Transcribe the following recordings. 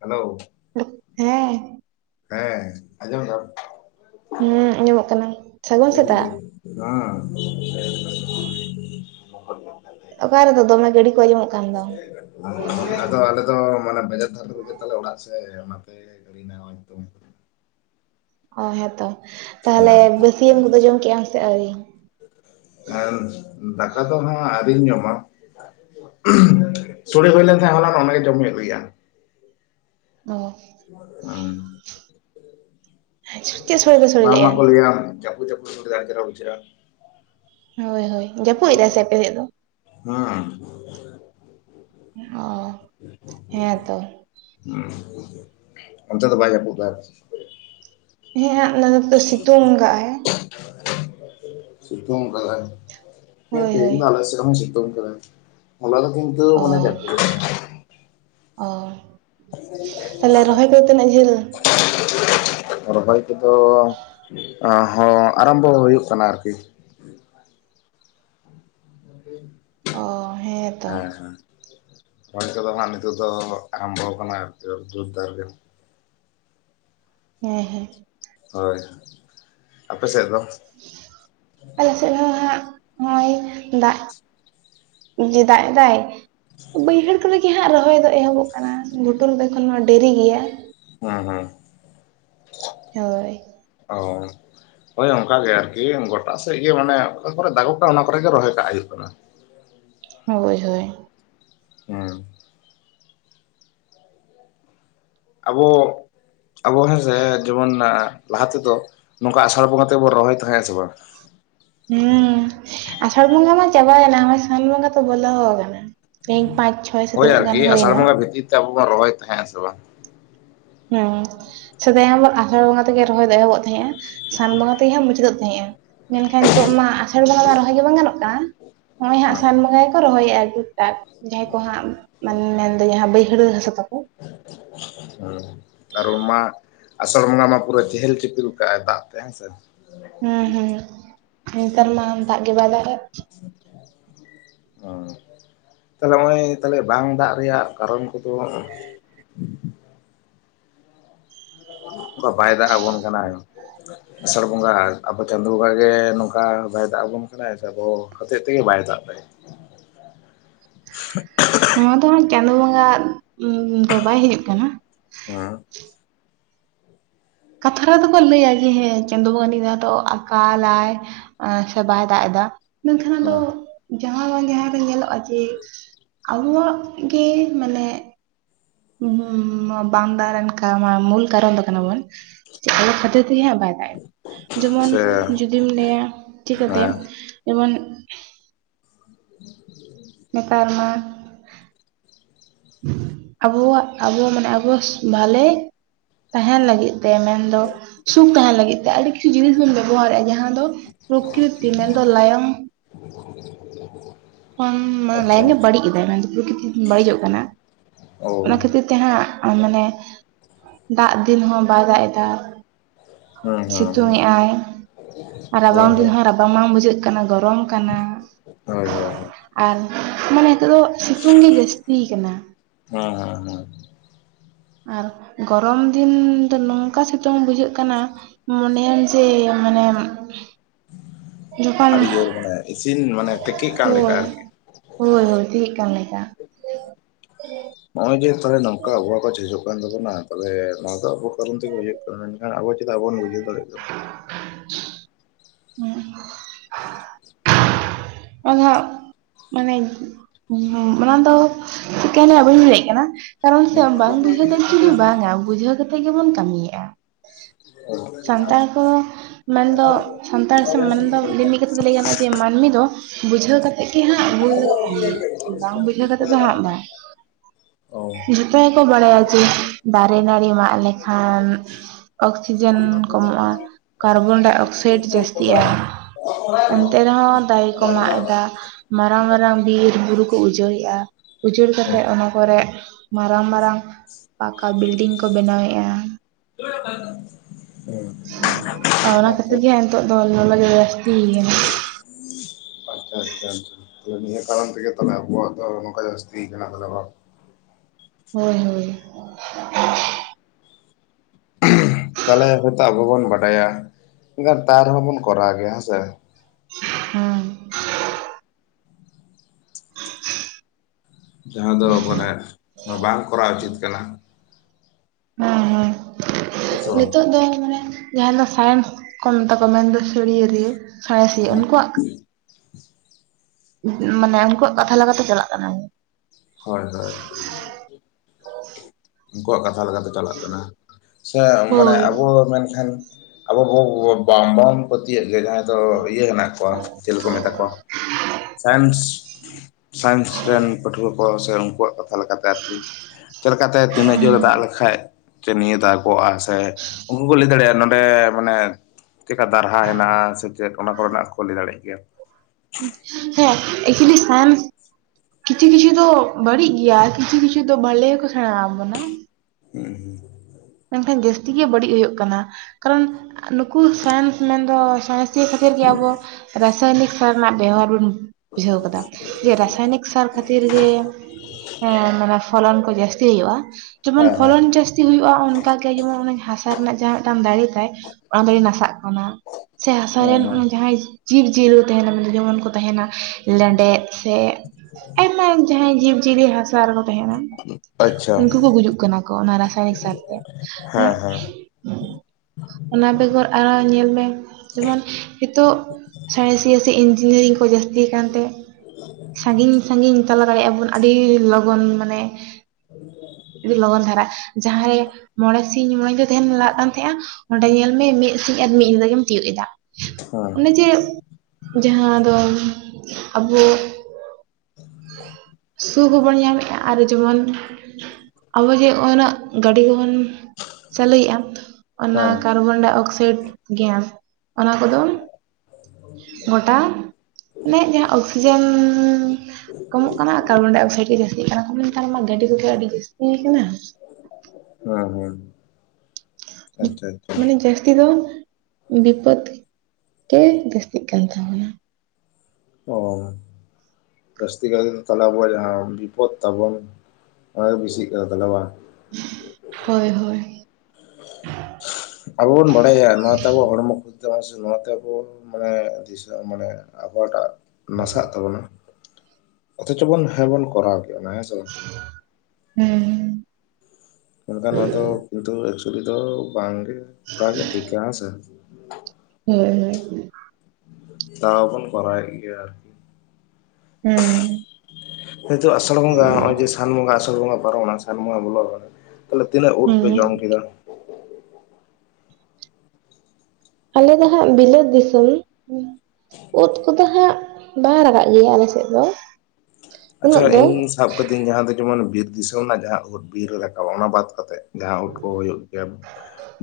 Hello ᱦᱮᱸ ᱦᱮᱸ ᱟᱸᱡᱚᱢ ᱫᱟᱢ ᱦᱮᱸ ᱟᱸᱡᱚᱢᱚᱜ ᱠᱟᱱᱟ ᱥᱟᱹᱜᱩᱱ ᱟᱡᱚᱢ ᱫᱤᱧ ᱥᱮᱛᱟᱜ ᱥᱮ ᱵᱟᱝ [unintelligible] ᱚᱠᱟ ᱨᱮᱫᱚ ᱫᱚᱢᱮ ᱜᱟᱹᱰᱤ ᱠᱚ ᱟᱸᱡᱚᱢᱚᱜ ᱠᱟᱱ ᱫᱚ ᱟᱫᱚ ᱟᱞᱮ ᱫᱚ ᱢᱟᱱᱮ ᱵᱟᱡᱟᱨ ᱫᱷᱟᱨᱮ ᱨᱮᱜᱮ ᱛᱟᱞᱮ ᱚᱲᱟᱜ ᱥᱮ, ᱚᱱᱟᱛᱮ ᱜᱟᱹᱲᱤ ᱨᱮᱱᱟᱜ ᱦᱳᱭᱛᱚ ᱚ ᱦᱮᱸᱛᱚ ᱛᱟᱦᱞᱮ ᱵᱟᱹᱥᱭᱚᱢ ᱠᱚᱫᱚ ᱡᱚᱢ ᱠᱮᱜ-ᱟ ᱥᱮ ᱟᱹᱣᱨᱤ ᱮᱸ ᱫᱟᱠᱟ ᱫᱚ ᱦᱟᱸᱜ ᱟᱹᱣᱨᱤᱧ ᱡᱚᱢᱟ ᱥᱚᱲᱮ ᱦᱩᱭ ᱞᱮᱱ ᱛᱟᱦᱮᱸ ᱦᱚᱞᱟᱱᱚᱜ ᱚᱱᱟᱜᱮ ᱡᱚᱢ ᱦᱩᱭᱩᱜ ᱞᱟᱹᱜᱤᱫ-ᱟ ᱚ ᱚ ᱪᱮᱫ ᱥᱳᱲᱮ ᱯᱮ ᱥᱳᱲᱮ ᱵᱟᱝᱢᱟ ᱞᱮᱜᱼᱟ ᱠᱚ ᱞᱟᱹᱭᱟ ᱡᱟᱹᱯᱩᱫ ᱡᱟᱹᱯᱩᱫ ᱥᱚᱲᱮ ᱫᱚ ᱟᱹᱰᱤ ᱪᱮᱨᱦᱟ ᱵᱩᱡᱷᱟᱹᱜ-ᱟ ᱦᱳᱭ ᱦᱳᱭ ᱡᱟᱹᱯᱩᱫ ᱮᱫᱟᱭ ᱥᱮ ᱟᱯᱮ ᱥᱮᱫ ᱫᱚ ᱦᱮᱸ ᱚ, ᱦᱮᱸᱛᱚ ᱦᱩᱸ, ᱚᱱᱛᱮ ᱫᱚ ᱵᱟᱭ ᱡᱟᱹᱯᱩᱫᱟ ᱟᱨᱠᱤ ᱦᱮᱸ ᱚᱱᱟ [unintelligible] ᱥᱤᱛᱩᱝ ᱠᱟᱜᱼᱟᱭ ᱥᱤᱛᱩᱝ ᱠᱟᱫᱟᱭ ᱦᱮᱸᱭᱟ ᱦᱳᱭ ᱛᱮᱦᱮᱧ ᱦᱳᱭ ᱫᱚ ᱟᱞᱮᱥᱮᱫ ᱦᱚ ᱥᱤ ᱥᱤᱛᱩᱝ ᱠᱟᱫᱟᱭ, ᱦᱚᱞᱟ ᱫᱚ ᱠᱤᱱᱛᱩ ᱚ ᱢᱟᱱᱮ ᱡᱟᱹᱯᱩᱫ [unintelligible] ᱚ, ᱛᱟᱦᱞᱮ ᱨᱚᱦᱚᱭ ᱠᱚ ᱛᱤᱱᱟᱹᱜ ᱡᱷᱟᱹᱞ [unintelligible] ᱨᱚᱦᱚᱭ ᱠᱚᱫᱚ ᱟ-ᱦᱚᱸ ᱟᱨᱟᱢᱵᱚ ᱦᱩᱭᱩᱜ ᱠᱟᱱᱟ ᱟᱨᱠᱤ ᱚ ᱦᱮᱸ ᱛᱚ᱾ [unintelligible] ᱦᱮᱸ-ᱦᱮᱸ᱾ ᱦᱚᱭ ᱟᱯᱮ ᱥᱮᱫ ᱫᱚ? ᱟᱞᱮ ᱥᱮᱫ ᱦᱚ ᱦᱟᱸᱜ ᱱᱚᱜᱼᱚᱭ ᱫᱟᱜ ᱡᱮ ᱫᱟᱜ ᱫᱟᱭ ᱵᱟᱹᱭᱦᱟᱹᱲ ᱠᱚ ᱨᱮ ᱱᱟᱜ ᱨᱚᱦᱚᱭ ᱫᱚ ᱮᱦᱚᱵᱚᱜ ᱠᱟᱱᱟ ᱜᱷᱩᱴᱩ ᱮᱠᱷᱚᱱ ᱦᱚᱸ ᱰᱮᱛᱨᱤ ᱜᱮᱭᱟ᱾ ᱦᱚᱸ ᱦᱚᱸ᱾ ᱦᱚᱭ᱾ ᱚ᱾ ᱦᱚᱭ ᱚᱱᱠᱟ ᱜᱮ ᱟᱨᱠᱤ ᱜᱚᱴᱟ ᱥᱮᱫ ᱜᱮ ᱢᱟᱱᱮ ᱚᱠᱟ ᱠᱚᱨᱮ ᱫᱟᱜᱚᱜ ᱠᱟᱜ ᱚᱱᱟ ᱠᱚᱨᱮ ᱜᱮ ᱨᱚᱦᱚᱭ ᱠᱟᱜ ᱦᱩᱭᱩᱜ ᱠᱟᱱᱟ᱾ ᱦᱚᱭ-ᱦᱚᱭ᱾ ᱦᱩᱸ ᱟᱵᱚ ᱟᱵᱚ ᱦᱮᱸᱥᱮ ᱡᱮᱢᱚᱱ᱾ ᱞᱟᱦᱟ ᱛᱮᱫᱚ ᱱᱚᱝᱠᱟ ᱟᱥᱟᱲ ᱵᱚᱸᱜᱟ ᱛᱮᱵᱚᱱ ᱨᱚᱦᱚᱭ ᱛᱟᱦᱮᱸᱜ-ᱟ ᱥᱮ ᱵᱟᱝ? ᱦᱩᱸᱻᱻ ᱟᱥᱟᱲ ᱵᱚᱸᱜᱟ ᱢᱟ ᱪᱟᱵᱟᱭᱱᱟ ᱱᱚᱜᱼᱚᱭ ᱥᱟᱱ ᱵᱚᱸᱜᱟ ᱛᱚ ᱵᱚᱞᱚ ᱦᱟᱠᱟᱱᱟ ᱛᱮᱦᱮᱧ ᱯᱟᱸᱪ ᱪᱷᱚ ᱼᱼ ᱦᱚᱭ ᱟᱨᱠᱤ ᱟᱥᱟᱲ ᱵᱚᱸᱜᱟ ᱵᱷᱤᱛᱤᱨ ᱛᱮ ᱟᱵᱚ ᱵᱚᱱ ᱨᱚᱦᱚᱭ ᱛᱟᱦᱮᱸᱜᱼᱟ ᱥᱮ ᱵᱟᱝ? ᱦᱩᱸ᱾ ᱥᱮᱫᱟᱭ ᱟᱵᱚᱱ ᱟᱥᱷᱟᱲ ᱵᱚᱸᱜᱟ ᱛᱮᱜᱮ ᱨᱚᱦᱚᱭ ᱫᱚ ᱮᱦᱚᱵᱚᱜ ᱛᱟᱦᱮᱸᱜᱼᱟ᱾ ᱥᱟᱱ ᱵᱚᱸᱜᱟ ᱛᱮᱜᱮ ᱦᱟᱸᱜ ᱢᱩᱪᱟᱹᱫᱚᱜ ᱛᱟᱦᱮᱸᱜᱼᱟ। ᱢᱮᱱᱠᱷᱟᱱ ᱱᱤᱛᱚᱜ ᱢᱟ ᱟᱥᱟᱲ ᱵᱚᱸᱜᱟ ᱢᱟ ᱨᱚᱦᱚᱭ ᱜᱮ ᱵᱟᱝ ᱜᱟᱱᱚᱜ ᱠᱟᱱᱟ ᱱᱚᱜᱼᱚᱭ ᱦᱟᱸᱜ ᱦᱮᱸ ᱥᱟᱱ ᱵᱚᱸᱜᱟ ᱜᱮᱠᱚ ᱨᱚᱦᱚᱭᱼᱟ᱾ ᱡᱟᱦᱟᱸᱭ ᱠᱚ ᱦᱟᱸᱜ ᱢᱟᱱᱮ ᱢᱮᱱᱫᱚ ᱡᱟᱦᱟᱸ ᱵᱟᱹᱭᱦᱟᱹᱲ ᱦᱟᱹᱥᱩ ᱛᱟᱠᱚ᱾ ᱚ᱾ ᱟᱨ ᱩᱱ ᱢᱟ ᱟᱥᱟᱲ ᱵᱚᱸᱜᱟ ᱢᱟ ᱯᱩᱨᱟᱹ ᱪᱮᱦᱮᱞ ᱪᱮᱯᱮᱞ ᱠᱟᱜᱟᱭ ᱫᱟᱜ ᱛᱮ ᱦᱮᱸ ᱥᱮ? ᱦᱩᱸ ᱦᱩᱸ ᱱᱮᱛᱟᱨ ᱢᱟ ᱫᱟᱜ ᱜᱮ ᱵᱟᱭ ᱫᱟᱜᱮᱫ। [inaudible] ᱚᱻ ᱛᱟᱦᱞᱮ ᱱᱚᱜᱼᱚᱭ ᱛᱟᱦᱞᱮ ᱵᱟᱝ ᱫᱟᱜ ᱨᱮᱭᱟᱜ ᱠᱟᱨᱚᱱ ᱠᱚᱫᱚ ᱼᱼ ᱚᱱᱠᱟ ᱵᱟᱭ ᱫᱟᱜ ᱟᱵᱚᱱ ᱠᱟᱱᱟ ᱟᱥᱟᱲ ᱼᱼ ᱵᱚᱸᱜᱟ ᱟᱵᱚ ᱪᱟᱸᱫᱚ ᱵᱚᱸᱜᱟ ᱜᱮ ᱱᱚᱝᱠᱟ ᱵᱟᱭ ᱫᱟᱜ ᱟᱵᱚᱱ ᱠᱟᱱᱟᱭ ᱥᱮ ᱟᱵᱚ ᱦᱚᱛᱮᱫ ᱛᱮᱜᱮ ᱵᱟᱭ ᱫᱟᱜ ᱮᱫᱟᱭ? [inaudible] ᱱᱚᱣᱟ ᱫᱚ ᱦᱟᱸᱜ ᱪᱟᱸᱫᱚ ᱵᱚᱸᱜᱟ ᱫᱚ ᱵᱟᱭ ᱦᱩᱭᱩᱜ ᱠᱟᱱᱟ। ᱦᱚᱸ᱾ ᱠᱟᱛᱷᱟ ᱨᱮᱫᱚ ᱠᱚ ᱞᱟᱹᱭᱟ ᱡᱮ ᱦᱮᱸ ᱪᱟᱸᱫᱚ ᱵᱚᱸᱜᱟ ᱱᱤᱭᱟᱹ ᱫᱷᱟᱣ ᱫᱚ ᱟᱠᱟᱻ ᱞᱟᱭ। ᱟᱪᱪᱷᱟ ᱵᱟᱭ ᱫᱟᱜ ᱮᱫᱟ ᱢᱮᱱᱠᱷᱟᱱ ᱟᱫᱚ ᱦᱩᱸ ᱼᱼ ᱡᱟᱦᱟᱸ ᱵᱟᱝ ᱡᱟᱦᱟᱸᱨᱮ ᱧᱮᱞᱚᱜᱼᱟ ᱡᱮ ᱟᱵᱚᱣᱟᱜ ᱜᱮ ᱢᱟᱱᱮ ᱼᱼ [unintelligible] ᱡᱟᱦᱟᱸ ᱞᱮᱠᱟ ᱛᱮᱜᱮ ᱦᱟᱸᱜ ᱵᱟᱭ ᱫᱟᱜ ᱼᱼ ᱡᱮᱢᱚᱱ ᱥᱮ ᱡᱩᱫᱤᱢ ᱞᱟᱹᱭᱟ ᱦᱮᱸ ᱪᱤᱠᱟᱹᱛᱮ ᱡᱮᱢᱚᱱ ᱼᱼ ᱱᱮᱛᱟᱨ ᱢᱟ ᱟᱵᱚᱣᱟᱜ ᱟᱵᱚ ᱢᱟᱱᱮ ᱟᱵᱚ ᱵᱷᱟᱞᱮ ᱛᱟᱦᱮᱱ ᱞᱟᱹᱜᱤᱫ ᱛᱮ ᱢᱮᱱᱫᱚ᱾ ᱥᱩᱠᱷ ᱛᱟᱦᱮᱱ ᱞᱟᱹᱜᱤᱫ ᱛᱮ ᱟᱹᱰᱤ ᱠᱤᱪᱷᱩ ᱡᱤᱱᱤᱥ ᱵᱚᱱ ᱵᱮᱵᱚᱦᱟᱨᱮᱼᱟ ᱡᱟᱦᱟᱸ ᱫᱚ ᱯᱨᱚᱠᱨᱤᱛᱤ ᱢᱮᱱᱫᱚ ᱞᱟᱭᱚᱢ [inaudible] [inaudible] ᱟᱪᱪᱷᱟ [unintelligible] ᱚᱱᱟ ᱚ ᱠᱷᱟᱹᱛᱤᱨ ᱛᱮ ᱦᱟᱸᱜ ᱢᱟᱱᱮ ᱫᱟᱜ ᱫᱤᱱ ᱦᱚᱸ ᱵᱟᱭ ᱫᱟᱜ ᱮᱫᱟ। ᱦᱩᱸ ᱦᱩᱸ ᱦᱩᱸ ᱥᱤᱛᱩᱝᱮᱜ-ᱟᱭ᱾ ᱨᱟᱵᱟᱝ ᱦᱳᱭ ᱦᱳᱭ ᱫᱤᱱ ᱦᱚᱸ ᱨᱟᱵᱟᱝ ᱵᱟᱝ ᱵᱩᱡᱷᱟᱹᱜ ᱠᱟᱱᱟ ᱜᱚᱨᱚᱢ ᱦᱳᱭ ᱦᱳᱭ ᱠᱟᱱᱟ। ᱟᱨ ᱢᱟᱱᱮ ᱱᱤᱛᱚᱜ ᱫᱚ ᱥᱤᱛᱩᱝ ᱜᱮ ᱡᱟᱹᱥᱛᱤ ᱟᱠᱟᱱᱟ। ᱦᱚᱸ ᱦᱚᱸ ᱦᱚᱸ᱾ ᱟᱨ ᱜᱚᱨᱚᱢ ᱫᱤᱱ ᱫᱚ ᱱᱚᱝᱠᱟ ᱥᱤᱛᱩᱝ ᱵᱩᱡᱷᱟᱹᱜ ᱠᱟᱱᱟ ᱾ ᱢᱚᱱᱮᱭᱟᱢ ᱡᱮ ᱢᱟᱱᱮ ᱡᱚᱠᱷᱚᱱ ᱟᱹᱰᱤ ᱡᱳᱨ ᱢᱟᱱᱮ ᱤᱥᱤᱱ ᱢᱟᱱᱮ ᱛᱤᱠᱤᱜ ᱠᱟᱱ ᱞᱮᱠᱟ ᱦᱳᱭ ᱟᱨᱠᱤ ᱾ ᱦᱳᱭ ᱦᱳᱭ ᱛᱤᱠᱤᱜ ᱠᱟᱱ ᱞᱮᱠᱟ। ᱱᱚᱜᱼᱚᱭ ᱡᱮ ᱪᱟᱞᱟᱣ ᱮᱱ ᱱᱚᱝᱠᱟ ᱚᱱᱟ ᱠᱚ ᱪᱮᱸᱡᱚᱜ ᱠᱟᱱ ᱛᱟᱵᱚᱱᱟ ᱛᱟᱦᱚᱞᱮ ᱱᱚᱣᱟ ᱫᱚ ᱟᱵᱚ ᱠᱟᱨᱚᱱ ᱛᱮᱜᱮ ᱦᱩᱭᱩᱜ ᱠᱟᱱᱟ ᱢᱮᱱᱠᱷᱟᱱ ᱟᱵᱚ ᱪᱮᱫᱟᱜ ᱵᱟᱵᱚᱱ ᱵᱩᱡᱷᱟᱹᱣ ᱫᱟᱲᱮᱭᱟᱜ ᱠᱟᱱᱟ? [inaudible] ᱦᱩᱸ ᱾ ᱚᱦᱚᱸᱜ [inaudible] ᱢᱟᱱᱮ ᱦᱩᱸ ᱚᱱᱟ ᱫᱚ ᱪᱤᱠᱟᱹᱭᱱᱟ ᱦᱟᱸᱜ ᱵᱟᱹᱧ ᱞᱟᱹᱭᱮᱫ [unintelligible] ᱠᱟᱱᱟ ᱠᱟᱨᱚᱱ ᱥᱮ ᱵᱟᱝ ᱵᱩᱡᱷ ᱠᱤᱱᱛᱩ ᱮᱠᱪᱩᱣᱮᱞᱤ ᱵᱟᱝᱟ ᱵᱩᱡᱷᱟᱹᱣ ᱠᱟᱛᱮᱫ ᱜᱮᱵᱚᱱ ᱠᱟᱹᱢᱤᱜᱼᱟ। ᱥᱟᱱᱛᱟᱲ ᱠᱚ ᱢᱮᱱᱫᱚ ᱥᱟᱱᱛᱟᱲ ᱥᱮ ᱢᱮᱱ ᱫᱚ ᱢᱤ-ᱢᱤᱫ ᱠᱟᱛᱷᱟ ᱫᱚ ᱞᱟᱹᱭ ᱜᱟᱱᱚᱜᱼᱟ ᱡᱮ ᱢᱟᱹᱱᱢᱤ ᱫᱚ ᱵᱩᱡᱷᱟᱹᱣ ᱠᱟᱛᱮᱫ ᱜᱮ ᱦᱟᱸᱜ ᱵᱷᱩᱞ ᱫᱚᱠᱚ ᱠᱟᱹᱢᱤᱭᱟ, ᱵᱟᱝ ᱵᱩᱡᱷᱟᱹᱣ ᱠᱟᱛᱮᱫ ᱫᱚ ᱦᱟᱸᱜ ᱵᱟᱝ। ᱡᱚᱛᱚ ᱜᱮᱠᱚ ᱵᱟᱲᱟᱭᱟ ᱡᱮ ᱫᱟᱨᱮ ᱱᱟᱹᱲᱤ ᱢᱟᱜ ᱞᱮᱠᱷᱟᱱ ᱚᱠᱥᱤᱡᱮᱱ ᱠᱚᱢᱚᱜᱼᱟ, ᱠᱟᱨᱵᱚᱱᱰᱟᱭ ᱚᱠᱥᱟᱭᱤᱰ ᱡᱟᱹᱥᱛᱤᱜᱼᱟ ᱾ ᱮᱱᱛᱮ ᱨᱮᱦᱚᱸ ᱫᱟᱨᱮ ᱠᱚ ᱢᱟᱜ ᱮᱫᱟ। ᱢᱟᱨᱟᱝ ᱢᱟᱨᱟᱝ ᱵᱤᱨ-ᱵᱩᱨᱩ ᱠᱚ ᱩᱡᱟᱹᱣ ᱮᱜᱼᱟ ᱾ ᱩᱡᱟᱹᱲ ᱠᱟᱛᱮᱜ ᱚᱱᱟ ᱠᱚᱨᱮ ᱢᱟᱨᱟᱝ ᱢᱟᱨᱟᱝ ᱯᱟᱠᱟ ᱵᱤᱞᱰᱤᱝ ᱠᱚ ᱵᱮᱱᱟᱣᱮᱜᱼᱟ। [unintelligible] ᱚ ᱟᱨ ᱚᱱᱟ ᱟᱪᱪᱷᱟ ᱠᱷᱟᱹᱛᱤᱨ ᱜᱮ ᱦᱟᱸᱜ ᱱᱤᱛᱚᱜ ᱫᱚ ᱞᱚᱞᱚ ᱫᱚ ᱡᱟᱹᱥᱛᱤᱠᱟᱱᱟ। ᱟᱪᱪᱷᱟ ᱟᱪᱪᱷᱟ। ᱱᱤᱭᱟᱹ ᱠᱟ ᱠᱟᱨᱚᱱ ᱛᱮᱜᱮ ᱛᱟᱦᱚᱞᱮ ᱟᱵᱚᱣᱟᱜ ᱫᱚ ᱱᱚᱝᱠᱟ ᱡᱟᱹᱥᱛᱤ ᱟᱠᱟᱱᱟ [unintelligible] ᱦᱳᱭ ᱦᱳᱭ। ᱛᱟᱞᱦᱮ, ᱦᱳᱭᱛᱚ ᱟᱵᱚ ᱵᱚᱱ ᱵᱟᱰᱟᱭᱟ, ᱮᱱᱠᱷᱟᱱ ᱛᱟᱨ ᱨᱮᱦᱚᱸ ᱵᱚᱱ ᱠᱚᱨᱟᱣ ᱜᱮᱭᱟ ᱦᱮᱸᱥᱮ। ᱦᱩᱸ। ᱡᱟᱦᱟᱸ ᱫᱚ ᱵᱚᱞᱮ ᱵᱟᱝ ᱠᱚᱨᱟᱣ ᱩᱪᱤᱛ ᱠᱟᱱᱟ᱾ ᱦᱮᱸ ᱦᱮᱸ ᱦᱮᱸ ᱥᱮ ᱵᱟᱝ ᱱᱤᱛᱚᱜ ᱫᱚ ᱢᱟᱱᱮ ᱡᱟᱦᱟᱸ ᱫᱚ ᱥᱟᱭᱮᱱᱥ ᱠᱚ ᱢᱮᱛᱟ ᱠᱚᱣᱟ ᱢᱮᱱ ᱫᱚ ᱥᱟ. ᱨᱭᱟᱹᱲᱤᱭᱟ ᱥᱟᱬᱮᱥᱤᱭᱟᱹ ᱦᱮᱸ ᱩᱱᱠᱩᱣᱟᱜ ᱢᱟᱱᱮ ᱩᱱᱠᱩᱣᱟᱜ ᱠᱟᱛᱷᱟ ᱞᱮᱠᱟ ᱛᱮ ᱪᱟᱞᱟᱜ ᱠᱟᱱᱟ ᱵᱚ। ᱦᱳᱭ ᱦᱳᱭ, ᱩᱱᱠᱩᱣᱟᱜ ᱠᱟᱛᱷᱟ ᱞᱮᱠᱟ ᱛᱮ। ᱪᱟᱞᱟᱜ ᱠᱟᱱᱟ। ᱥᱮ ᱢᱟᱱᱮ ᱦᱳᱭ ᱟᱵᱚ ᱢᱮᱱᱠᱷᱟᱱ ᱟᱵᱚ ᱫᱚ ᱵᱟᱝᱵᱚᱱ ᱯᱟᱹᱛᱭᱟᱹᱜ ᱜᱮ। ᱡᱟᱦᱟᱸᱭ ᱫᱚ ᱤᱭᱟᱹ ᱦᱮᱱᱟᱜ ᱠᱚᱣᱟ, ᱪᱤᱞᱤ ᱠᱚ ᱢᱮᱛᱟ ᱠᱚᱣᱟ ᱥᱟᱭᱮᱱᱥ, ᱥᱟᱭᱮᱱᱥ ᱨᱮᱱ ᱯᱟᱹᱴᱷᱩᱣᱟᱹ [unintelligible] ᱥᱮ ᱩᱱᱠᱩᱣᱟᱜ ᱠᱟᱛᱷᱟ ᱞᱮᱠᱟ ᱛᱮ ᱟᱨᱠᱤ, ᱪᱮᱫ ᱞᱮᱠᱟᱛᱮ ᱛᱤᱱᱟᱹᱜ ᱦᱮᱸ ᱡᱳᱨ ᱮ ᱫᱟᱜ ᱞᱮᱠᱷᱟᱡ ᱼᱼ ᱪᱮᱫ ᱱᱤᱭᱟᱹ ᱫᱟᱜᱚᱜᱼᱟ ᱥᱮ ᱩᱱᱠᱩ ᱠᱚ ᱞᱟᱹᱭ ᱫᱟᱲᱮᱭᱟᱜᱼᱟ, ᱱᱚᱰᱮ ᱢᱟᱱᱮ ᱼᱼ ᱪᱮᱫᱠᱟ ᱫᱟᱨᱦᱟ ᱦᱮᱱᱟᱜᱼᱟ, ᱥᱮ ᱪᱮᱫ ᱚᱱᱟ ᱠᱚᱨᱮᱱᱟᱜ ᱠᱚ ᱞᱟᱹᱭ ᱫᱟᱲᱮᱭᱟᱜ ᱜᱮᱭᱟ। ᱦᱮᱸ, ᱮᱠᱪᱩᱭᱮᱞᱤ ᱥᱟᱭᱮᱱᱥ ᱠᱤᱪᱷᱩ ᱠᱤᱪᱷᱩ ᱫᱚ ᱵᱟᱹᱲᱤᱡ ᱜᱮᱭᱟ᱾ ᱠᱤᱪᱷᱩ ᱠᱤᱪᱷᱩ ᱫᱚ ᱵᱷᱟᱞᱮ ᱜᱮᱠᱚ ᱥᱮᱬᱟ ᱟᱵᱚᱱᱟ। ᱦᱩᱸ ᱦᱩᱸ। ᱢᱮᱱᱠᱷᱟᱱ ᱡᱟᱹᱥᱛᱤ ᱜᱮ ᱵᱟᱹᱲᱤᱡ ᱦᱳᱭᱳᱜ ᱠᱟᱱᱟ। ᱠᱟᱨᱚᱱ, ᱱᱩᱠᱩ ᱥᱟᱭᱮᱱᱥ ᱢᱮᱱᱫᱚ ᱥᱟᱭᱮᱱᱥ ᱼᱼ ᱪᱮᱫ ᱠᱷᱟᱹᱛᱤᱨ ᱜᱮ ᱟᱵᱚ ᱨᱟᱥᱟᱭᱱᱤᱠ ᱥᱟᱨ ᱨᱮᱱᱟᱜ ᱵᱮᱣᱦᱟᱨ ᱵᱚᱱ ᱼᱼ ᱵᱩᱡᱷᱟᱹᱣ ᱠᱟᱫᱟ। ᱡᱮ ᱨᱟᱥᱟᱭᱱᱤᱠ ᱥᱟᱨ ᱠᱷᱟᱹᱛᱤᱨ ᱜᱮ, ᱮᱸ ᱢᱟᱱᱮ ᱯᱷᱚᱞᱚᱱ ᱠᱚ ᱡᱟᱹᱥ ᱼᱼ ᱛᱤ ᱦᱩᱭᱩᱜᱼᱟ, ᱡᱮᱢᱚᱱ ᱦᱮᱸ ᱦᱮᱸ ᱯᱷᱚᱞᱚᱱ ᱡᱟᱹᱥᱛᱤ ᱦᱩᱭᱩᱜᱼᱟ, ᱚᱱᱠᱟᱜᱮ ᱡᱮᱢᱚᱱ ᱚᱱᱟ ᱦᱟᱥᱟ ᱨᱮᱱᱟᱜ ᱡᱟᱦᱟᱸ ᱢᱤᱫᱴᱟᱝ ᱫᱟᱲᱮ ᱛᱟᱭ, ᱚᱱᱟ ᱫᱚᱨᱮ ᱱᱟᱥᱟᱜ ᱠᱟᱱᱟ। ᱥᱮ ᱦᱟᱥᱟ ᱦᱮᱸ ᱨᱮᱱ ᱦᱮᱸ ᱡᱟᱦᱟᱸᱭ ᱡᱤᱵᱽ ᱡᱤᱭᱟᱹᱞᱤ ᱛᱟᱦᱮᱱᱟ ᱡᱮᱢᱚᱱ ᱠᱚ ᱛᱟᱦᱮᱱᱟ, ᱞᱮᱸᱰᱮᱛ ᱥᱮ ᱟᱭᱢᱟ ᱡᱟᱦᱟᱸᱭ ᱡᱤᱵᱽ ᱡᱤᱭᱟᱹᱞᱤ ᱦᱟᱥᱟ ᱨᱮᱦᱚᱸ ᱼᱼ ᱛᱟᱦᱮᱱᱟ, ᱟᱪᱪᱷᱟ ᱩᱱᱠᱩ ᱠᱚ ᱜᱩᱡᱩᱜ ᱠᱟᱱᱟ ᱠᱚ, ᱚᱱᱟ ᱨᱟᱥᱟᱭᱚᱱᱤᱠ ᱥᱟᱨ ᱛᱮ। ᱦᱮᱸ [inaudible] ᱚᱱᱟ ᱵᱮᱜᱚᱨ ᱟᱨ ᱧᱮᱞ ᱢᱮ, ᱡᱮᱢᱚᱱ ᱦᱮᱸᱛᱳᱜ ᱼᱼ ᱥᱟᱬᱮᱥᱤᱭᱟᱹ ᱥᱮ ᱤᱧᱡᱤᱱᱤᱭᱟᱨᱤᱝ ᱠᱚ ᱡᱟᱹᱥᱛᱤ ᱠᱟᱱᱛᱮ ᱼᱼ ᱥᱟᱺᱜᱤᱧ ᱥᱟᱺᱜᱤᱧ ᱛᱟᱞᱟ ᱫᱟᱲᱮᱭᱟᱜᱼᱟ ᱵᱚᱱ ᱟᱹᱰᱤ ᱞᱚᱜᱚᱱ ᱢᱟᱱᱮ ᱼᱼ [inaudible] ᱟᱹᱰᱤ ᱞᱚᱜᱚᱱ ᱫᱷᱟᱨᱟ। ᱡᱟᱦᱟᱸ ᱨᱮ ᱢᱚᱬᱮ ᱥᱤᱧ ᱢᱚᱬᱮ ᱧᱤᱫᱟᱹ ᱛᱟᱦᱮᱱ ᱞᱟᱜᱟᱜ ᱠᱟᱱ ᱛᱟᱦᱮᱸᱜᱼᱟ ᱱᱚᱸᱰᱮ ᱧᱮᱞ ᱢᱮ, ᱢᱤᱫ ᱥᱤᱧ ᱟᱨ ᱢᱤᱫ ᱧᱤᱫᱟᱹ ᱜᱮᱢ ᱛᱤᱭᱳᱜ ᱮᱫᱟ, ᱦᱮᱸ ᱚᱱᱮ ᱡᱮ ᱼᱼ ᱡᱟᱦᱟᱸ ᱫᱚ ᱟᱵᱚ [inaudible] ᱥᱩᱠᱷ ᱦᱚᱸᱵᱚᱱ ᱧᱟᱢᱮᱜᱼᱟ, ᱟᱨ ᱡᱮᱢᱚᱱ ᱟᱵᱚ ᱡᱮ ᱩᱱᱟᱹᱜ ᱜᱟᱹᱰᱤ ᱠᱚᱵᱚᱱ ᱼᱼ ᱪᱟᱹᱞᱩᱭᱮᱫᱼᱟ। ᱚᱱᱟ ᱦᱮᱸ ᱠᱟᱨᱵᱚᱱᱰᱟᱭ ᱚᱠᱥᱟᱭᱤᱰ ᱜᱮᱥ, ᱚᱱᱟ ᱠᱚᱫᱚ ᱜᱚᱴᱟ, ᱢᱟᱱᱮ ᱡᱟᱦᱟᱸ ᱚᱠᱥᱤᱡᱮᱱ ᱻ ᱠᱷᱚᱱᱟᱜ ᱠᱟᱨᱵᱚᱱᱰᱟᱭ ᱚᱠᱥᱟᱭᱤᱰ ᱜᱮ ᱡᱟᱹᱥᱛᱤ ᱠᱟᱱᱟ। [unintelligible] ᱱᱮᱛᱟᱨ ᱢᱟ ᱜᱟᱹᱰᱤ ᱠᱚ ᱜᱮ ᱟᱹᱰᱤ ᱡᱟᱹᱥᱛᱤ ᱠᱟᱱᱟ। ᱦᱮᱸ ᱦᱮᱸ। ᱟᱪᱪᱷᱟ ᱟᱪᱪᱷᱟ ᱢᱟᱱᱮ ᱡᱟᱹᱥᱛᱤ ᱫᱚ ᱼᱼ ᱵᱤᱯᱚᱫ ᱛᱚ ᱡᱟᱹᱥᱛᱤᱜ ᱠᱟᱱ ᱛᱟᱵᱚᱱᱟ। ᱚ। ᱡᱟᱹᱥᱛᱤ ᱠᱟᱭ ᱛᱮ, ᱛᱟᱞᱦᱮ ᱟᱵᱚᱣᱟᱜ ᱡᱟᱦᱟᱸ ᱵᱤᱯᱚᱫ ᱛᱟᱵᱚᱱ, ᱚᱱᱟ ᱜᱮ ᱵᱮᱥᱤᱜ ᱠᱟᱱᱟ ᱛᱟᱦᱟᱞᱮ ᱵᱟᱝ? ᱦᱳᱭ ᱦᱳᱭ। [inaudible] ᱟᱵᱚ ᱵᱚᱱ ᱵᱟᱲᱟᱭᱟ, ᱱᱚᱣᱟᱛᱮ ᱟᱵᱚ ᱦᱚᱲᱢᱚ ᱠᱷᱚᱛᱤ ᱛᱟᱵᱚᱱᱟ, ᱥᱮ ᱱᱚᱣᱟᱛᱮ ᱟᱵᱚ ᱢᱟᱱᱮ ᱪᱟ ᱢᱟᱱᱮ ᱟᱵᱚᱦᱟᱜ ᱴᱟᱜ ᱱᱟᱥᱟᱜ ᱛᱟᱵᱚᱱᱟ ᱚᱛᱷᱚᱪᱚ ᱵᱚᱱ ᱦᱮᱸ ᱵᱚᱱ ᱠᱚᱨᱟᱣ ᱠᱮᱜᱼᱟ, ᱦᱮᱸ ᱵᱟᱝ ᱦᱮᱸ ᱾ ᱚᱱᱠᱟ ᱱᱚᱣᱟ ᱫᱚ ᱠᱤᱱᱛᱩ ᱮᱠᱪᱩᱭᱟᱞᱤ ᱫᱚ ᱵᱟᱝᱜᱮ ᱠᱚᱨᱟᱣ ᱜᱮ ᱴᱷᱤᱠᱟ ᱦᱮᱸ ᱥᱮ ᱾ ᱦᱳᱭ ᱦᱳᱭ ᱾ ᱛᱟᱣ ᱦᱚᱸ ᱵᱚᱱ ᱠᱚᱨᱟᱣ ᱮᱫ ᱜᱮᱭᱟ ᱟᱨᱠᱤ ᱾ ᱦᱩᱸ ᱾ ᱱᱤᱛᱚᱜ ᱟᱥᱟᱲ ᱵᱚᱸᱜᱟ ᱱᱚᱜᱼᱚᱭ ᱡᱮ ᱥᱟᱱ ᱵᱚᱸᱜᱟ ᱟᱥᱟᱲ ᱵᱚᱸᱜᱟ ᱯᱟᱨᱚᱢᱱᱟ ᱥᱟᱱ ᱵᱚᱸᱜᱟ ᱵᱚᱞᱚᱜ ᱟᱠᱟᱱᱟ ᱾ ᱛᱟᱦᱚᱞᱮ ᱛᱤᱱᱟᱹᱜ ᱳᱫ ᱯᱮ ᱦᱩᱸ ᱡᱚᱢ ᱠᱮᱫᱟ? ᱟᱞᱮ ᱫᱚ ᱦᱟᱜ ᱵᱤᱞᱟᱹᱛ ᱫᱤᱥᱚᱢ ᱾ ᱳᱫ ᱠᱚᱫᱚ ᱦᱟᱸᱜ ᱵᱟᱝ ᱨᱟᱠᱟᱵ ᱜᱮᱭᱟ, ᱟᱞᱮ ᱥᱮᱫ ᱫᱚ ᱾ ᱟᱪᱪᱷᱟ ᱾ ᱤᱧ ᱥᱟᱵ ᱠᱟᱹᱫᱤᱧ ᱡᱟᱦᱟᱸ ᱫᱚ ᱡᱮᱢᱚᱱ ᱵᱤᱨ ᱫᱤᱥᱚᱢ ᱱᱟᱜ ᱡᱟᱦᱟᱸ ᱳᱫ ᱵᱤᱨ ᱨᱮ ᱨᱟᱠᱟᱵᱟ ᱚᱱᱟ ᱵᱟᱫ ᱠᱟᱛᱮ ᱡᱟᱦᱟᱸ ᱳᱫ ᱠᱚ ᱦᱳᱭᱳᱜ ᱜᱮᱭᱟ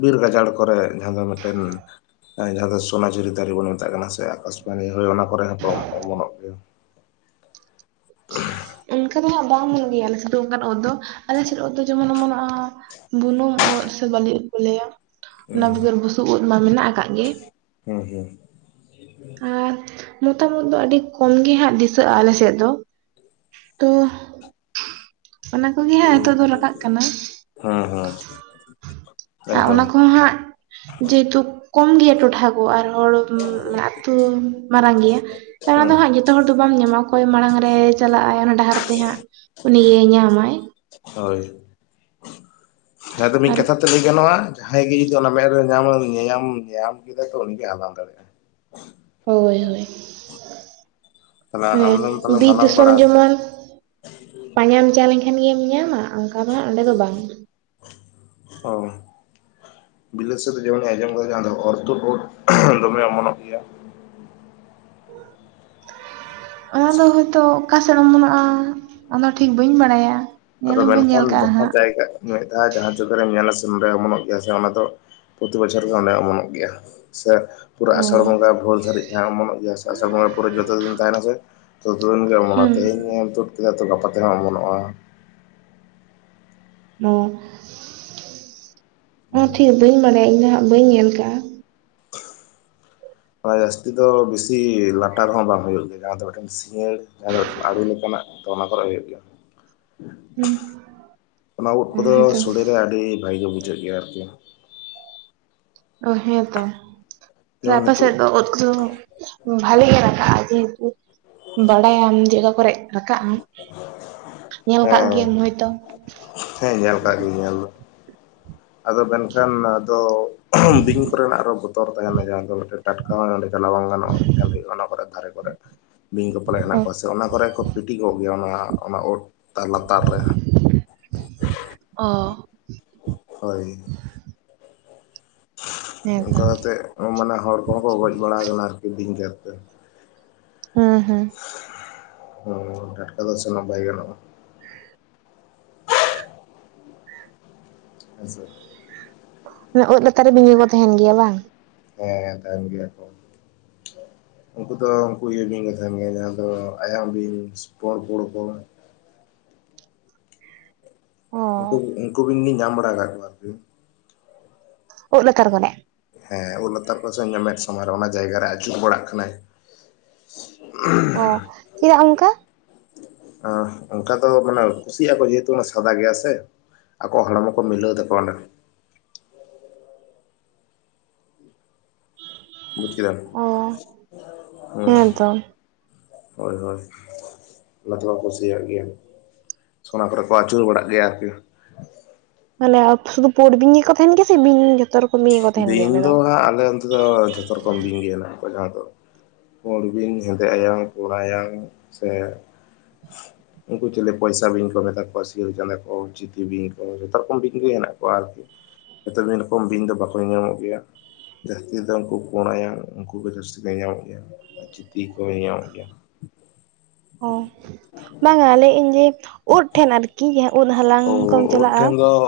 ᱵᱤᱨ ᱜᱟᱡᱟᱲ ᱠᱚᱨᱮ ᱾ ᱡᱟᱦᱟᱸ ᱫᱚ ᱢᱤᱫᱴᱮᱱ ᱡᱟᱦᱟᱸ ᱫᱚ ᱥᱚᱱᱟᱡᱷᱩᱨᱤ ᱫᱟᱨᱮ ᱵᱚᱱ ᱢᱮᱛᱟᱜ ᱠᱟᱱᱟ ᱥᱮ ᱟᱠᱟᱥᱵᱟᱱᱤ ᱦᱳᱭ ᱚᱱᱟ ᱠᱚᱨᱮ ᱦᱚᱸ ᱠᱚ ᱚᱢᱚᱱᱚᱜ ᱜᱮᱭᱟ ᱾ [inaudible] ᱚᱱᱠᱟ ᱫᱚ ᱦᱟᱸᱜ ᱵᱟᱝ ᱧᱮᱞᱚ ᱜᱮᱭᱟ ᱟᱞᱮ ᱥᱮᱫ ᱫᱚ ᱚᱱᱠᱱᱟᱜ ᱳᱫ ᱫᱚ ᱟᱞᱮ ᱥᱮᱫ ᱳᱫ ᱫᱚ ᱡᱮᱢᱚᱱ ᱚᱢᱚᱱᱚᱜᱼᱟ ᱾ ᱵᱩᱱᱩᱝ ᱳᱫ, ᱥᱮ ᱵᱟᱹᱞᱤ ᱳᱫ, ᱠᱚ ᱞᱟᱹᱭᱟ ᱚᱱᱟ ᱦᱩᱸ ᱵᱮᱜᱚᱨ ᱵᱩᱥᱩᱵ ᱳᱫ ᱢᱟ ᱢᱮᱱᱟᱜ ᱟᱠᱟᱫ ᱜᱮ ᱾ ᱦᱮᱸ ᱦᱮᱸ ᱾ ᱟᱨ ᱢᱚᱛᱟᱢ ᱳᱫ ᱫᱚ ᱟᱹᱰᱤ ᱠᱚᱢ ᱜᱮ ᱦᱟᱸᱜ ᱫᱤᱥᱟᱹᱜᱼᱟ ᱟᱞ ᱥᱮᱫ ᱫᱚ ᱾ ᱛᱚ ᱚᱱᱟ ᱠᱚᱜᱮ ᱦᱟᱸᱜ ᱱᱤᱛᱚᱜ ᱫᱚ ᱨᱟᱠᱟᱜ ᱠᱟᱱᱟ ᱾ ᱦᱮᱸ ᱦᱮᱸ ᱾ ᱟᱨ ᱚᱱᱟ ᱠᱚᱦᱚᱸ ᱦᱟᱸᱜ ᱡᱮᱦᱮᱛᱩ ᱠᱚᱢ ᱜᱮᱭᱟ ᱴᱚᱴᱷᱟ ᱠᱚ ᱟᱨ ᱦᱚᱲ ᱟᱹᱛᱩ ᱢᱟᱨᱟᱝ ᱜᱮᱭᱟ ᱛᱚ ᱚᱱᱟ ᱦᱩᱸ ᱫᱚ ᱦᱟᱸᱜ ᱡᱚᱛᱚ ᱦᱚᱲ ᱫᱚ ᱵᱟᱢ ᱧᱟᱢᱟᱼᱟ ᱚᱠᱚᱭ ᱢᱟᱲᱟᱝ ᱨᱮ ᱪᱟᱞᱟᱜ ᱟᱭ ᱚᱱᱟ ᱰᱟᱦᱟᱨ ᱛᱮ ᱦᱟᱸᱜ ᱩᱱᱤ ᱜᱮ ᱧᱟᱢᱟᱭ ᱾ ᱦᱳᱭ ᱾ ᱦᱮᱸ ᱛᱚ ᱢᱤᱫ ᱟᱨ ᱠᱟᱛᱷᱟ ᱛᱮ ᱞᱟᱹᱭ ᱜᱟᱱᱚᱜᱼᱟ ᱡᱟᱦᱟᱸᱭ ᱜᱮ ᱡᱩᱫᱤ ᱚᱱᱟ ᱢᱮᱫ ᱨᱮ ᱧᱟᱢ ᱧᱟᱢ ᱧᱟᱢ ᱠᱮᱫᱟ ᱛᱚ ᱩᱱᱤᱜᱮᱭ ᱦᱟᱞᱟᱝ ᱫᱟᱲᱮᱭᱟᱜᱼᱟ ᱾ ᱦᱳᱭ ᱦᱳᱭ ᱾ ᱛᱟᱦᱚᱞᱮ ᱦᱮᱸ ᱟᱢᱫᱚᱢ ᱾ ᱛᱟᱦᱚᱞᱮᱢ ᱵᱤᱨ ᱦᱟᱞᱟᱝ ᱫᱤᱥᱚᱢ ᱵᱟᱲᱟ ᱡᱮᱢᱚᱱ ᱾ ᱯᱟᱸᱡᱟᱢ ᱪᱟ ᱞᱮᱠᱷᱟᱱ ᱜᱮᱢ ᱧᱟᱢᱟ ᱚᱱᱠᱟ ᱫᱚ ᱦᱟᱼᱜ ᱚᱸᱰᱮ ᱫᱚ ᱵᱟᱝ ᱾ ᱦᱚᱭ ᱾ ᱵᱤᱞᱟᱹᱛ ᱥᱮ ᱡᱮᱢᱚᱱᱤᱧ ᱟᱸᱡᱚᱢ ᱠᱟᱫᱟ ᱚᱨᱷᱚ ᱛᱳᱫ ᱳᱫ ᱫᱚᱢᱮ ᱚᱢᱚᱱᱚᱜ ᱜᱮᱭᱟ ᱾ ᱚᱱᱟ ᱫᱚ ᱦᱳᱭᱛᱳ ᱚᱠᱟ ᱥᱮᱫ ᱚᱢᱚᱱᱚᱜᱼᱟ ᱚᱱᱟ ᱴᱷᱤᱠ ᱵᱟᱹᱧ ᱵᱟᱲᱟᱭᱟ? ᱧᱮᱞ ᱟᱫᱚ ᱦᱚᱸ ᱵᱟᱹᱧ ᱢᱮᱱᱠᱷᱟᱱ ᱧᱮᱞ ᱠᱟᱜ-ᱟ ᱡᱟᱦᱟᱸ ᱦᱟᱸᱜ ᱡᱟᱭᱜᱟ ᱢᱤᱫ ᱫᱷᱟᱣ ᱡᱟᱦᱟᱸ ᱡᱟᱭᱜᱟ ᱨᱮᱢ ᱧᱮᱞᱟ ᱥᱮ ᱚᱢᱚᱱᱚᱜ ᱜᱮᱭᱟ ᱥᱮ ᱚᱱᱟ ᱫᱚ ᱯᱨᱚᱛᱤ ᱵᱚᱪᱷᱚᱨ ᱜᱮ ᱚᱸᱰᱮ ᱚᱢᱚᱱᱚᱜ ᱜᱮᱭᱟ ᱥᱮ ᱯᱩᱨᱟᱹ ᱚ ᱟᱥᱟᱲ ᱵᱚᱸᱜᱟ ᱵᱷᱳᱨ ᱫᱷᱟᱹᱨᱤᱡ ᱡᱟᱦᱟᱸ ᱚᱢᱚᱱᱚᱜ ᱜᱮᱭᱟ ᱥᱮ ᱟᱥᱟᱲ ᱵᱚᱸᱜᱟ ᱯᱩᱨᱟᱹ ᱡᱚᱛᱚ ᱫᱤᱱ ᱛᱟᱦᱮᱱᱟ ᱥᱮ ᱛᱚ ᱫᱷᱤᱱᱟᱹᱱ ᱜᱮ ᱚᱢᱚᱱᱚᱜ-ᱟ, ᱦᱩᱸ ᱛᱮᱦᱤᱧ ᱧᱮᱞ ᱛᱩᱫ ᱠᱮᱫᱟ ᱛᱚ ᱜᱟᱯᱟ ᱛᱮᱦᱚᱸ ᱚᱢᱚᱱᱚᱜᱼᱟ ᱾ ᱚ ᱴᱷᱤᱠ ᱵᱟᱹᱧ ᱦᱮᱸ ᱴᱷᱤᱠ ᱵᱟᱹᱧ ᱵᱟᱰᱟᱭᱟ, ᱤᱧ ᱫᱚ ᱦᱟᱸᱜ ᱵᱟᱹᱧ ᱧᱮᱞ ᱠᱟᱜᱼᱟ᱾ ᱚᱱᱟ ᱡᱟᱹᱥᱛᱤ ᱫᱚ ᱵᱤᱥᱤ ᱞᱟᱴᱟ ᱨᱮᱦᱚᱸ ᱵᱟᱝ ᱦᱩᱭᱩᱜ ᱜᱮᱭᱟ ᱡᱟᱦᱟᱸ ᱫᱚ ᱢᱤᱫᱴᱮᱱ ᱥᱤᱭᱟᱺᱛ᱾ ᱡᱟᱦᱟᱸ ᱫᱚ ᱟᱹᱬᱩ ᱞᱮᱠᱟᱱᱟᱜ ᱛᱚ ᱚᱱᱟ ᱠᱚᱨᱜ ᱦᱩᱭᱩᱜ ᱜᱮᱭᱟ᱾ ᱦᱩᱸ ᱚᱱᱟ ᱩᱫ ᱚ ᱠᱚᱫᱚ ᱦᱮᱸᱛᱚ ᱥᱚᱲᱮ ᱨᱮ ᱟᱹᱰᱤ ᱵᱷᱟᱜᱤ ᱜᱮ ᱵᱩᱡᱷᱟᱹᱜ ᱜᱮᱭᱟ ᱟᱨᱠᱤ᱾ ᱚ ᱦᱮᱸ ᱛᱚ, ᱡᱮ ᱡᱮᱢᱚᱱ ᱟᱯᱮ ᱱᱤᱛᱚᱜ ᱥᱮᱫ ᱫᱚ ᱩᱫ ᱠᱚᱫᱚ ᱵᱷᱟᱞᱤ ᱜᱮ ᱨᱟᱠᱟᱜ-ᱟ, ᱡᱮᱦᱮᱛᱩ ᱵᱟᱲᱟᱭᱟᱢ ᱡᱟᱭᱜᱟ ᱠᱚᱨᱮᱫ ᱨᱟᱠᱟᱵ ᱟᱢ, ᱧᱮᱞ ᱠᱟᱫ ᱜᱮᱭᱟᱢ ᱦᱮᱸ ᱦᱚᱳᱭᱛᱳ ᱾ ᱦᱮᱸ ᱧᱮᱞ ᱠᱟᱜ ᱜᱤᱭᱟᱹᱧ ᱧᱮᱞ ᱫᱚ᱾ ᱟᱫᱚ ᱢᱮᱱᱠᱷᱟᱱ ᱟᱫᱚ ᱵᱤᱧ, ᱵᱤᱧ ᱠᱚᱨᱮᱱᱟᱜ ᱟᱨᱚ ᱵᱚᱛᱚᱨ ᱛᱟᱦᱮᱱᱟ ᱡᱟᱦᱟᱸ ᱫᱚ ᱢᱤᱫᱴᱮᱱ ᱴᱟᱴᱠᱟ ᱦᱚᱲ ᱚᱸᱰᱮ ᱪᱟᱞᱟᱣ ᱵᱟᱝ ᱜᱟᱱᱚᱜᱼᱟ ᱧᱮᱞ ᱦᱩᱭᱩᱜᱼᱟ ᱚᱱᱟ ᱠᱚᱨᱮ ᱫᱷᱟᱨᱮ ᱠᱚᱨᱮ᱾ ᱵᱤᱧ ᱠᱚ ᱯᱟᱞᱮᱛ ᱚ ᱦᱮᱱᱟᱜ ᱠᱚᱣᱟ ᱥᱮ ‌ᱚᱱᱟ ᱠᱚᱨᱮ ᱫᱚ ᱠᱚ ᱯᱤᱴᱤ ᱠᱚᱜ ᱜᱮᱭᱟ ᱚᱱᱟ ᱳᱫ ᱛᱟᱨ ᱞᱟᱛᱟᱨ ᱨᱮ᱾ ᱚ ᱾ ᱦᱳᱭ ᱦᱮᱸᱛᱚ ᱚᱱᱴᱝᱠᱟ ᱠᱟᱛᱮᱫ ᱢᱟᱱᱮ ᱦᱚᱲ ᱠᱚᱦᱚᱸ ᱠᱚ ᱜᱚᱡᱽ ᱵᱟᱲᱟ ᱠᱟᱱᱟ ᱟᱨᱠᱤ ᱵᱤᱧ ᱜᱮᱨᱛᱮ᱾ ᱦᱮᱸ ᱦᱮᱸ ᱦᱚᱸ ᱴᱟᱴᱠᱟ ᱫᱚ ᱥᱮᱱᱚᱜ ᱵᱟᱭ ᱜᱟᱱᱚᱜ-ᱟ᱾ ᱦᱮᱸᱥᱮ ᱳᱫ ᱞᱟᱛᱟᱨ ᱨᱮ ᱵᱤᱧ ᱠᱚ‌‌ ᱠᱚ ᱛᱟᱸᱦᱮᱱ ᱜᱮᱭᱟ ᱵᱟᱝ? ᱦᱮᱸ ᱛᱟᱸᱦᱮᱱ ᱜᱮᱭᱟ ᱠᱚ᱾ ᱩᱝᱠᱩ ᱫᱚ ᱩᱝᱠᱩ ᱤᱭᱟᱹ ᱵᱤᱧ ᱠᱚ ᱛᱟᱸᱦᱮᱱ ᱜᱮᱭᱟ ᱡᱟᱦᱟᱸ ᱫᱚ ᱟᱭᱟᱝ ᱵᱤᱧ ᱯᱚᱬ ᱯᱚᱬ ᱠᱚ᱾ ᱚ ᱩᱜᱠᱩ, ᱩᱝᱠᱩ ᱵᱤᱱ ᱞᱤᱧ ᱧᱟᱢ ᱵᱟᱲᱟ ᱟᱠᱟᱫ ᱠᱚᱣᱟ ᱟᱨᱠᱤ᱾ ᱩᱫ ᱞᱟᱛᱟᱨ ᱠᱟᱫᱟᱭ ᱦᱮᱸ ᱩᱫ ᱞᱟᱛᱟᱨ ᱯᱟᱥᱮ ᱧᱟᱢᱮᱫ ᱥᱟᱢᱟᱝ ᱨᱮ ᱚᱱᱟ ᱡᱟᱭᱜᱟ ᱨᱮ ᱟᱹᱪᱩᱨ ᱵᱟᱲᱟᱜ ᱠᱟᱱᱟᱭ᱾ ᱚ ᱪᱮᱫᱟᱜ ᱚᱱᱠᱟ? ᱚᱸ, ᱚᱱᱠᱟ ᱫᱚ ᱢᱟᱱᱮ ᱠᱩᱥᱤᱭᱟᱜᱼᱟ ᱠᱚ ᱡᱮᱦᱮᱛᱩ ᱚᱱᱟ ᱥᱟᱫᱟ ᱜᱮᱭᱟ ᱥᱮ᱾ ᱟᱠᱚᱣᱟᱜ ᱦᱚᱲᱢᱚ ᱠᱚ ᱢᱤᱞᱟᱹᱣ ᱛᱟᱠᱚᱭᱟ ᱚᱸᱰᱮ ᱠᱷᱚᱱ ᱵᱩᱡᱽ ᱠᱮᱫᱟᱢ ᱚ ᱦᱚᱸ ᱦᱮᱸᱛᱳ ᱦᱳᱭ ᱦᱳᱭ᱾ ᱚᱱᱟ ᱛᱮᱠᱚ ᱠᱩᱥᱤᱭᱟᱜ ᱜᱮᱭᱟ ᱥᱚᱱᱟ ᱠᱚᱨᱮ ᱠᱚ ᱟᱹᱪᱩᱨ ᱵᱟᱲᱟᱜ ᱜᱮᱭᱟ ᱟᱨᱠᱤ᱾ ᱢᱟᱱᱮ ᱥᱩᱫᱩ ᱯᱩᱸᱰ ᱵᱤᱧ ᱜᱮᱠᱚ ᱛᱟᱦᱮᱱ ᱜᱮᱭᱟ ᱥᱮ ᱵᱤᱧ‌ᱢᱤᱧ ᱡᱚᱛᱚ ᱨᱚᱠᱚᱢ ᱜᱮᱠᱚ ᱛᱟᱦᱮᱱ ᱜᱮᱭᱟ ᱵᱤᱧ ᱚᱸᱰᱮ ᱫᱚ ᱦᱟᱸᱜ ᱟᱞᱮ ᱚᱱᱛᱮ ᱫᱚ ᱡᱷᱚᱛᱚ ᱨᱚᱠᱚᱢ ᱵᱤᱧ ᱜᱮ ᱦᱮᱱᱟᱜ ᱠᱚᱣᱟ ᱡᱟᱦᱟᱸ ᱫᱚ ᱦᱚᱲ ᱵᱤᱱ ᱦᱮᱸᱫᱮ ᱟᱭᱟᱝ ᱯᱳᱰ ᱟᱭᱟᱝ ᱥᱮᱼᱼ ᱩᱱᱠᱩ ᱪᱤᱞᱤ ᱯᱚᱭᱥᱟ ᱵᱤᱧ ᱠᱚ ᱢᱮᱛᱟ ᱠᱚᱣᱟ ᱥᱤᱭᱟᱹᱲ ᱪᱟᱸᱫᱟ ᱠᱚ, ᱪᱤᱛᱤ ᱵᱤᱧ ᱠᱚ ᱡᱚᱛᱚ ᱨᱚᱠᱚᱢ ᱵᱤᱧ ᱜᱮ ᱦᱮᱱᱟᱜ ᱠᱚᱣᱟ ᱟᱨᱠᱤ᱾ ᱡᱚᱛᱚ ᱫᱴᱢᱤᱫ ᱨᱚᱠᱚᱢ ᱵᱤᱧ ᱫᱚ ᱵᱟᱠᱚᱜ ᱜᱮᱭᱟ ᱡᱟᱹᱦᱟᱸ ᱛᱤᱥ ᱫᱚ ᱩᱱᱠᱩ ᱯᱚᱲᱟᱭᱟᱝ ᱩᱱᱠᱩ ᱜᱮ ᱡᱟᱹᱥᱛᱤ ᱫᱚ ᱧᱮᱧᱟᱢᱚᱜ ᱜᱮᱭᱟ ᱟᱨ ᱪᱤᱛᱤ ᱠᱚ ᱧᱮᱧᱟᱢᱚᱜ ᱜᱮᱭᱟ᱾ ᱦᱳᱭ, ᱵᱟᱝᱟ ᱞᱟᱹᱭᱮᱜ ᱟᱹᱧ ᱡᱮ ᱳᱫ ᱴᱷᱮᱱ ᱟᱨᱠᱤ ᱡᱟᱦᱟᱸ ᱳᱫ ᱦᱟᱞᱟᱝ ᱠᱚᱢ ᱳᱫ ᱪᱟᱞᱟᱜᱼᱟ᱾ ᱴᱷᱮᱱ ᱫᱚ